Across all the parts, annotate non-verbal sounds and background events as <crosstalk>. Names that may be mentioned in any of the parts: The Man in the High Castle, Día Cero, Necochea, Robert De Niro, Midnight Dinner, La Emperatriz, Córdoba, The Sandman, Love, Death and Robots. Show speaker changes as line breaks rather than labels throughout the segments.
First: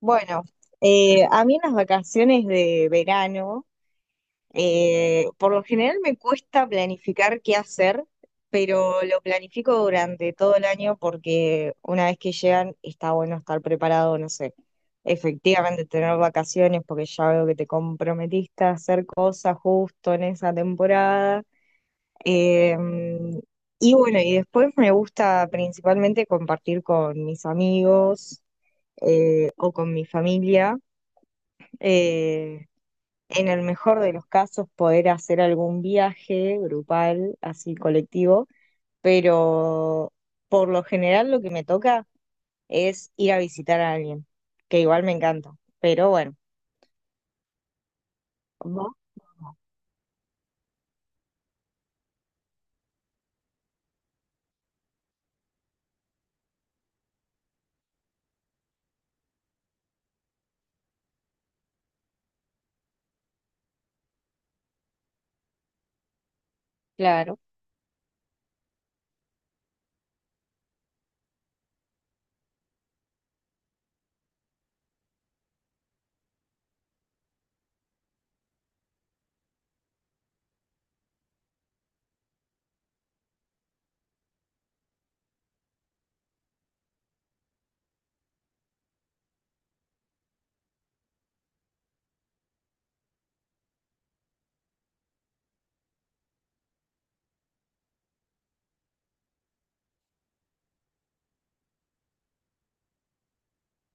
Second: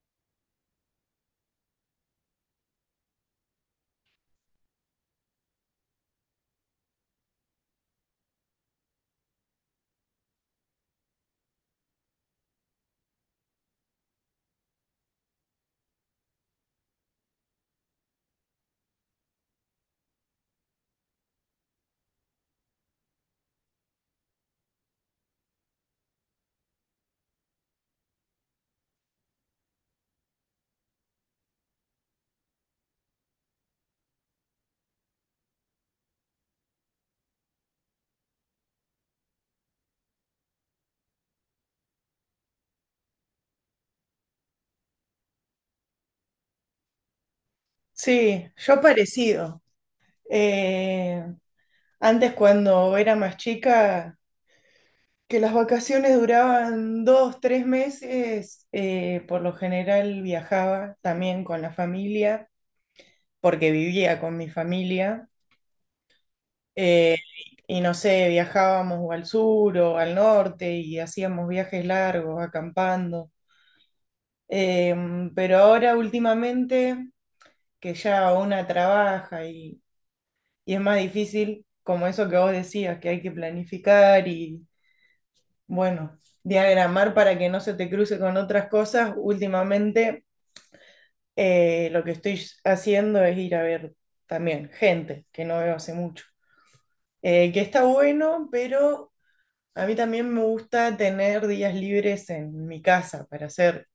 Bueno, a mí en las vacaciones de verano, por lo general me cuesta planificar qué hacer, pero lo planifico durante todo el año porque una vez que llegan está bueno estar preparado, no sé, efectivamente tener vacaciones porque ya veo que te comprometiste a hacer cosas justo en esa temporada. Eh, y bueno, y después me gusta principalmente compartir con mis amigos o con mi familia. Eh, en el mejor de los casos, poder hacer algún viaje grupal, así colectivo, pero por lo general lo que me toca es ir a visitar a alguien, que igual me encanta, pero bueno,
Sí, yo
¿Vos?
parecido. Eh, Antes cuando era más chica, que las vacaciones duraban 2, 3 meses, por lo general viajaba también con la familia, porque vivía con mi familia. Eh,
Claro.
y no sé, viajábamos o al sur o al norte y hacíamos viajes largos, acampando. Eh, pero ahora últimamente, que ya una trabaja y es más difícil, como eso que vos decías, que hay que planificar y, bueno, diagramar para que no se te cruce con otras cosas. Últimamente, lo que estoy haciendo es ir a ver también gente que no veo hace mucho. Que está bueno, pero a mí también me gusta tener días libres en mi casa para hacer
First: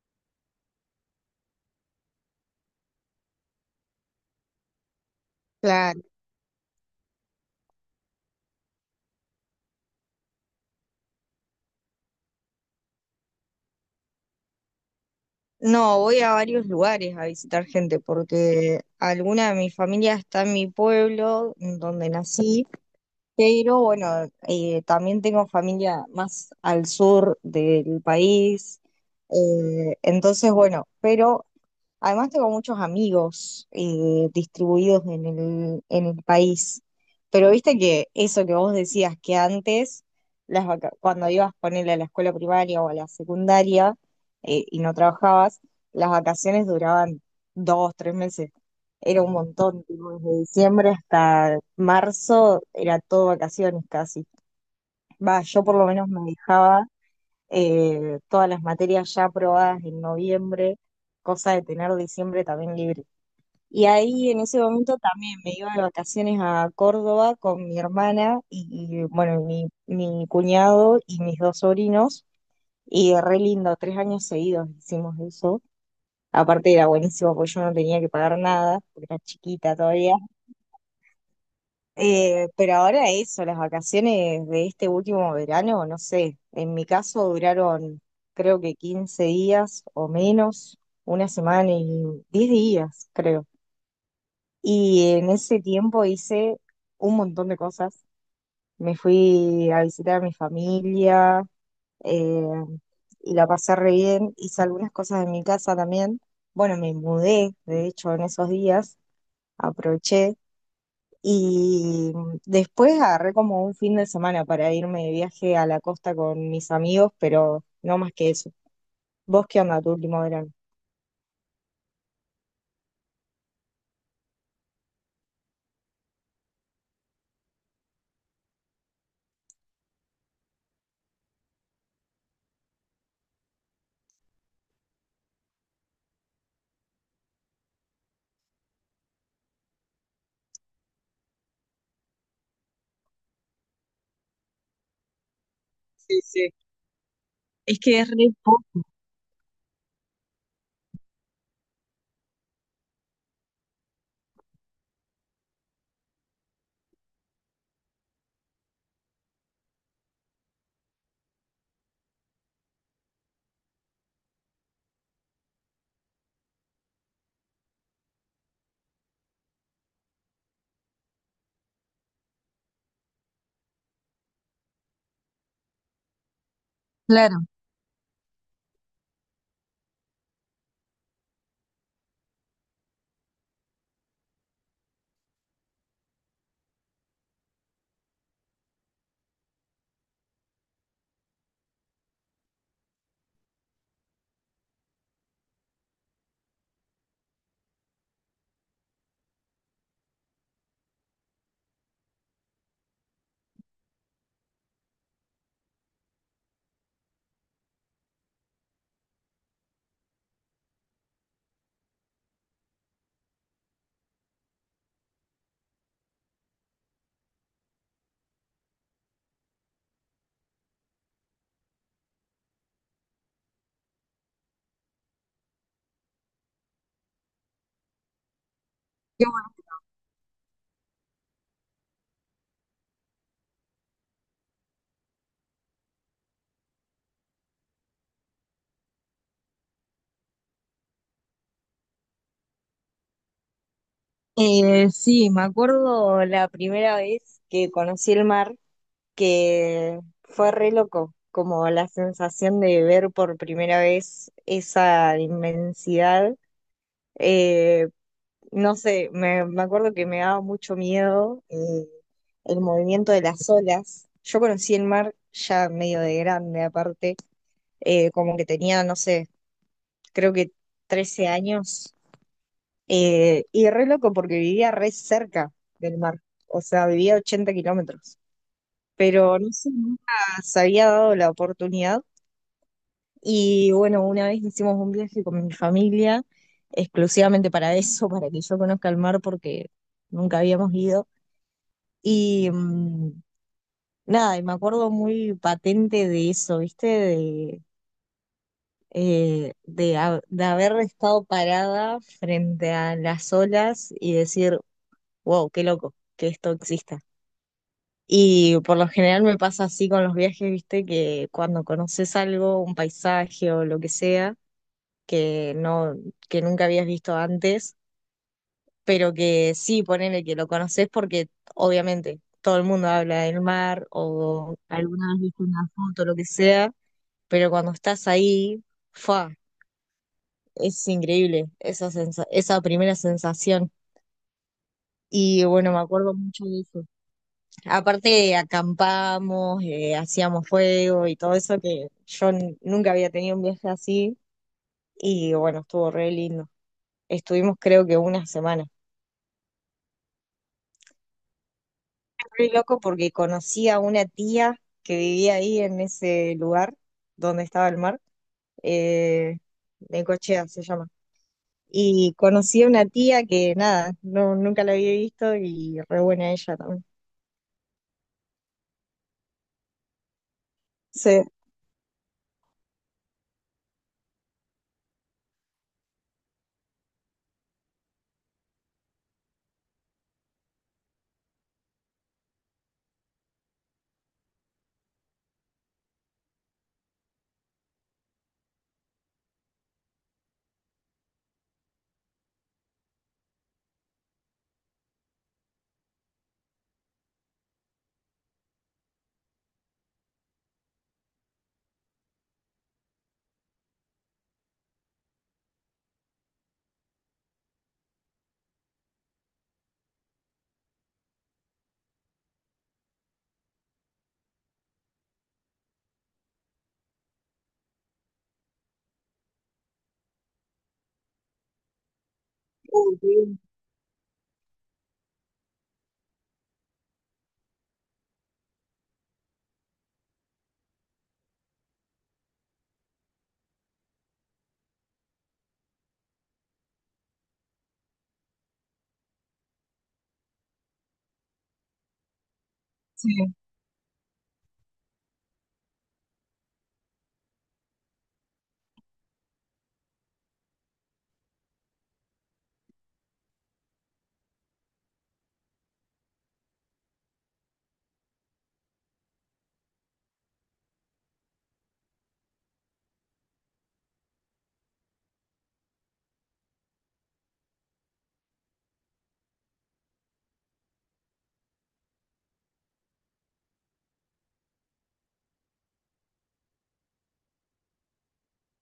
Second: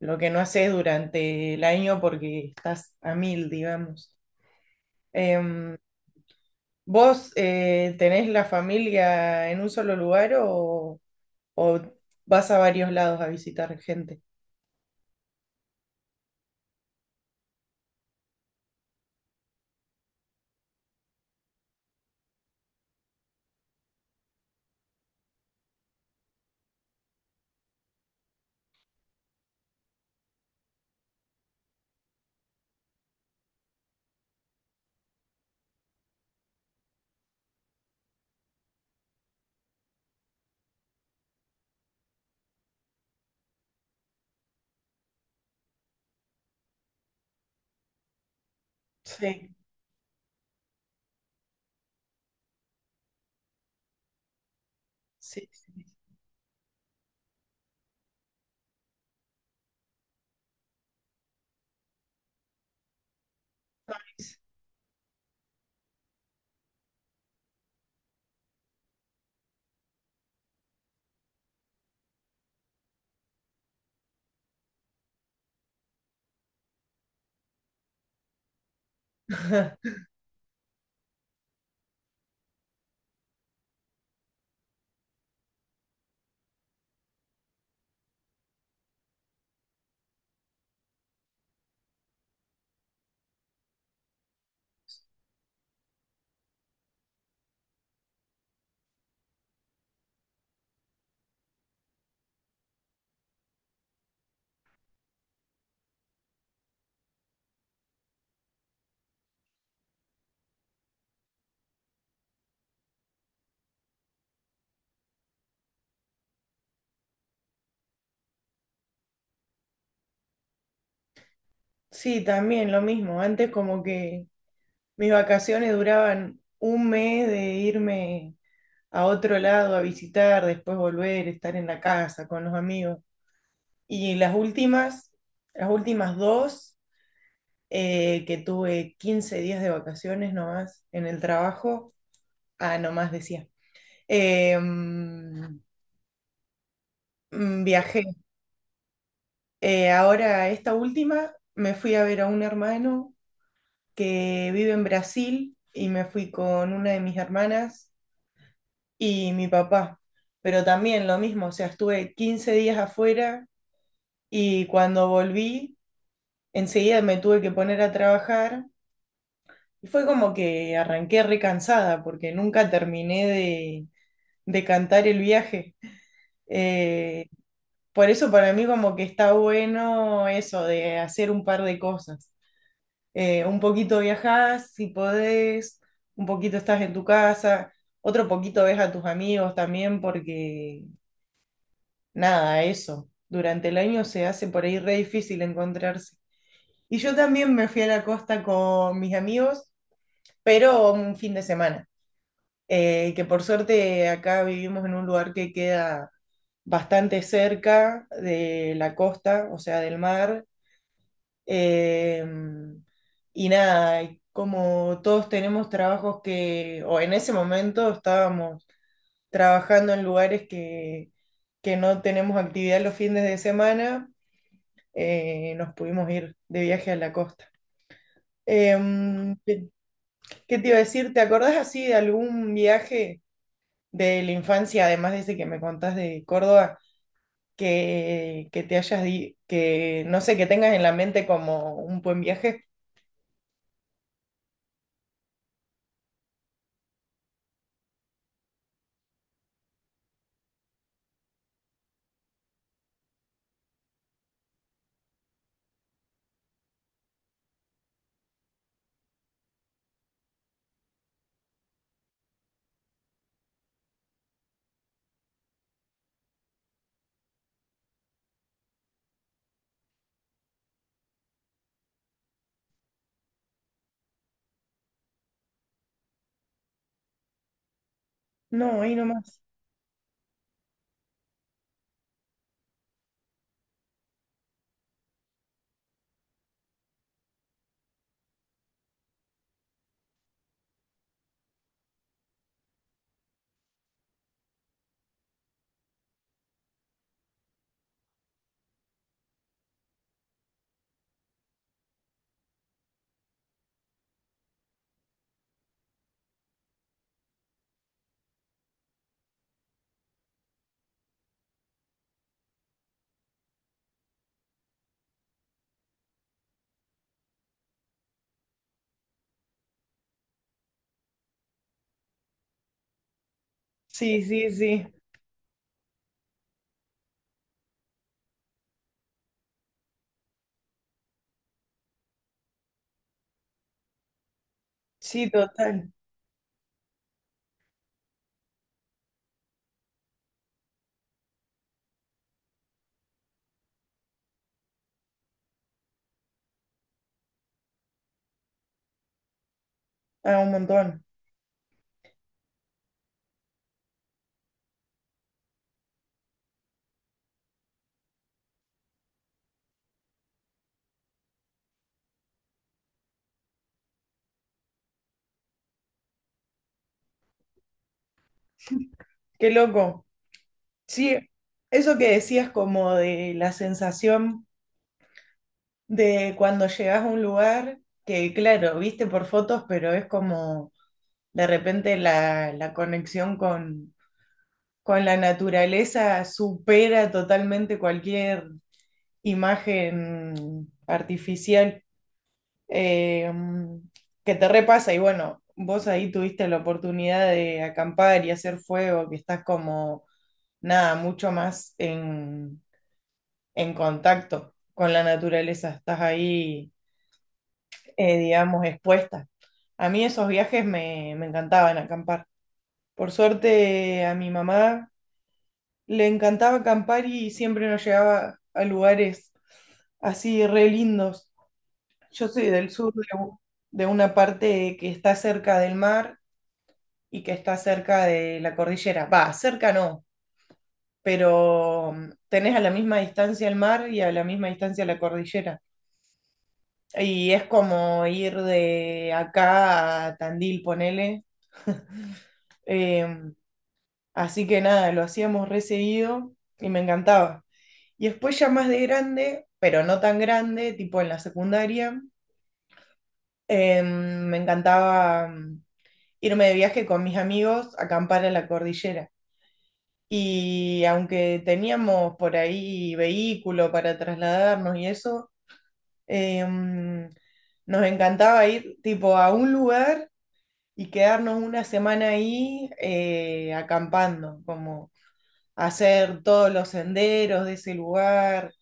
lo que no haces durante el año porque estás a mil, digamos. Em,
Claro.
¿Vos tenés la familia en un solo lugar o, vas a varios lados a visitar gente?
No, voy a varios lugares a visitar gente porque alguna de mi familia está en mi pueblo, en donde nací. Pero bueno, también tengo familia más al sur del país. Entonces, bueno, pero además tengo muchos amigos distribuidos en el país, pero viste que eso que vos decías que antes, cuando ibas ponerle a la escuela primaria o a la secundaria y no trabajabas, las vacaciones duraban 2, 3 meses. Era un
Sí,
montón, tipo, desde diciembre hasta marzo era todo vacaciones casi. Va,
sí,
yo
sí.
por lo menos me dejaba todas las materias ya aprobadas en noviembre, cosa de tener diciembre también libre. Y ahí
Sí,
en ese momento también me iba de vacaciones a Córdoba con mi hermana y, bueno, mi cuñado y mis dos sobrinos. Y re lindo, 3 años seguidos hicimos eso. Aparte era buenísimo porque yo no tenía que pagar nada, porque era chiquita
<laughs>
todavía, pero ahora eso, las vacaciones de este último verano, no sé, en mi caso duraron creo que 15 días o menos, una semana y 10 días, creo. Y en ese tiempo hice un montón de cosas. Me fui a visitar a mi familia eh, y la pasé re bien. Hice algunas cosas en mi casa también. Bueno, me mudé, de hecho, en esos días, aproveché. Y después agarré como un fin de semana para irme de viaje a la costa con mis amigos, pero no más que eso. ¿Vos qué onda tu último verano?
Sí, también lo mismo. Antes como que mis vacaciones duraban un mes de irme a otro lado a visitar, después volver, estar en la casa con los amigos. Y las últimas dos. Que tuve 15 días de vacaciones nomás en el trabajo. Ah, nomás decía. Eh, mm,
Sí, sí. Es que
Viajé.
es re po-
Ahora, esta última, me fui a ver a un hermano que vive en Brasil y me fui con una de mis hermanas y mi papá. Pero también lo mismo, o sea, estuve 15 días afuera y cuando volví, enseguida me tuve que poner a trabajar. Y fue como que arranqué recansada porque nunca terminé de cantar el viaje. Eh,
Claro,
por eso para mí como que está bueno eso de hacer un par de cosas. Un poquito viajás si podés, un poquito estás en tu casa, otro poquito ves a tus amigos también porque nada, eso. Durante el año se hace por ahí re difícil encontrarse. Y yo también me fui a la costa con mis amigos, pero un fin de semana. Que por suerte acá vivimos en un lugar que queda bastante cerca de la costa, o sea, del mar. eh, y nada, y como todos tenemos trabajos que, o en ese momento estábamos trabajando en lugares que, no tenemos actividad los fines de semana, nos pudimos ir de viaje a la costa.
qué
Em,
bueno.
¿qué, qué te iba a decir? ¿Te acordás así de algún viaje de la infancia, además de ese que me contás de Córdoba? Que que no sé, que tengas en la mente como un buen viaje.
Sí, me acuerdo la primera vez que conocí el mar, que fue re loco, como la sensación de ver por primera vez esa inmensidad. eh, no sé, me acuerdo que me daba mucho miedo el movimiento de las olas. Yo conocí el mar ya medio de grande, aparte, como que tenía, no sé, creo que 13 años. Y re loco porque vivía re cerca del mar, o sea, vivía a 80 kilómetros,
No, ahí
pero
nomás.
no sé, nunca se había dado la oportunidad. Y bueno, una vez hicimos un viaje con mi familia, exclusivamente para eso, para que yo conozca el mar, porque nunca habíamos ido. Y nada, y me acuerdo muy patente de eso, ¿viste? De haber estado parada frente a las olas y decir, wow, qué loco que esto exista. Y por lo general me pasa así con los viajes, ¿viste? Que cuando conoces algo, un paisaje o lo que sea, que no, que nunca habías visto antes pero que sí, ponele que lo conoces porque obviamente todo el mundo habla del mar
Sí, sí,
o
sí.
alguna vez viste una foto, lo que sea, pero cuando estás ahí, fa, es increíble esa primera sensación.
Sí,
Y bueno, me
total.
acuerdo mucho de eso. Aparte, acampamos, hacíamos fuego y todo eso que yo nunca había tenido un viaje así y bueno, estuvo re lindo. Estuvimos creo que una semana.
Ah, un montón.
Re loco porque conocí a una tía que vivía ahí en ese lugar donde estaba el mar, eh, Necochea se llama. Y conocí a una tía que nada, no, nunca la había visto y re buena ella también.
Qué loco. Sí,
Sí.
eso que decías como de la sensación de cuando llegas a un lugar, que claro, viste por fotos, pero es como de repente la, conexión con la naturaleza supera totalmente cualquier imagen artificial. eh, que te repasa y bueno, vos ahí tuviste la oportunidad de acampar y hacer fuego, que estás como, nada, mucho más en, contacto con la naturaleza, estás ahí, digamos, expuesta. A mí esos viajes me encantaban acampar. Por suerte a mi mamá le encantaba acampar y siempre nos llevaba a lugares así re lindos. Yo soy del sur de,
Qué bien.
u- de una parte que está cerca del mar y que está cerca de la cordillera. Va, cerca no, pero tenés a la misma distancia el mar y a la misma distancia la cordillera. Y es como ir de acá a Tandil, ponele. <laughs>
Sí.
Em, Así que nada, lo hacíamos re seguido y me encantaba. Y después ya más de grande, pero no tan grande, tipo en la secundaria, me encantaba irme de viaje con mis amigos a acampar a la cordillera. Y aunque teníamos por ahí vehículo para trasladarnos y eso, em, nos encantaba ir tipo a un lugar y quedarnos una semana ahí acampando, como hacer todos los senderos de ese lugar,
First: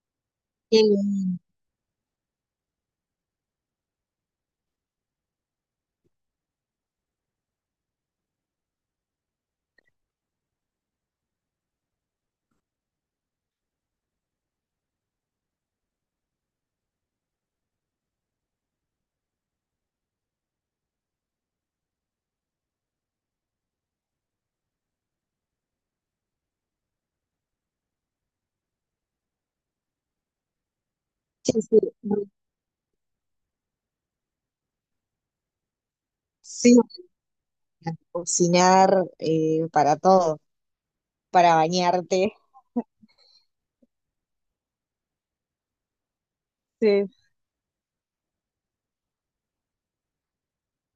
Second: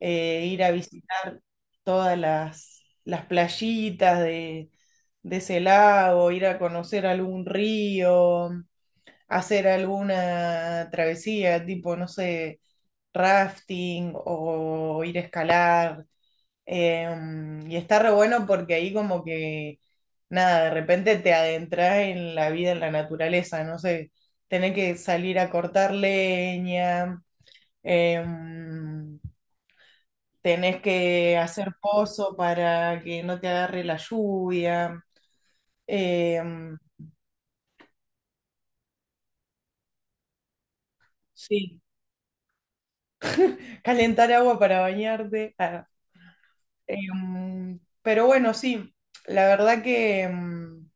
ir a
Qué bien.
visitar todas las, playitas de ese lago, ir a conocer algún río, hacer alguna travesía, tipo, no sé, rafting o ir a escalar. Y está re bueno porque ahí como que, nada, de repente te adentras en la vida, en la naturaleza, no sé, tenés que salir a cortar leña, em, tenés que
Sí,
hacer
sí, re-
pozo para que no te agarre la lluvia,
sí,
em,
para cocinar para todo, para
sí,
bañarte.
calentar agua para bañarte.
Sí.
Pero bueno, sí, la verdad que em,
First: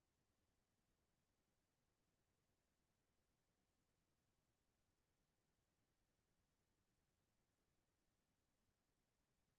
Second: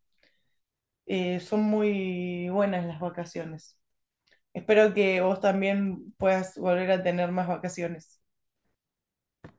eh, son muy buenas las vacaciones. Espero que vos también puedas volver a tener más vacaciones.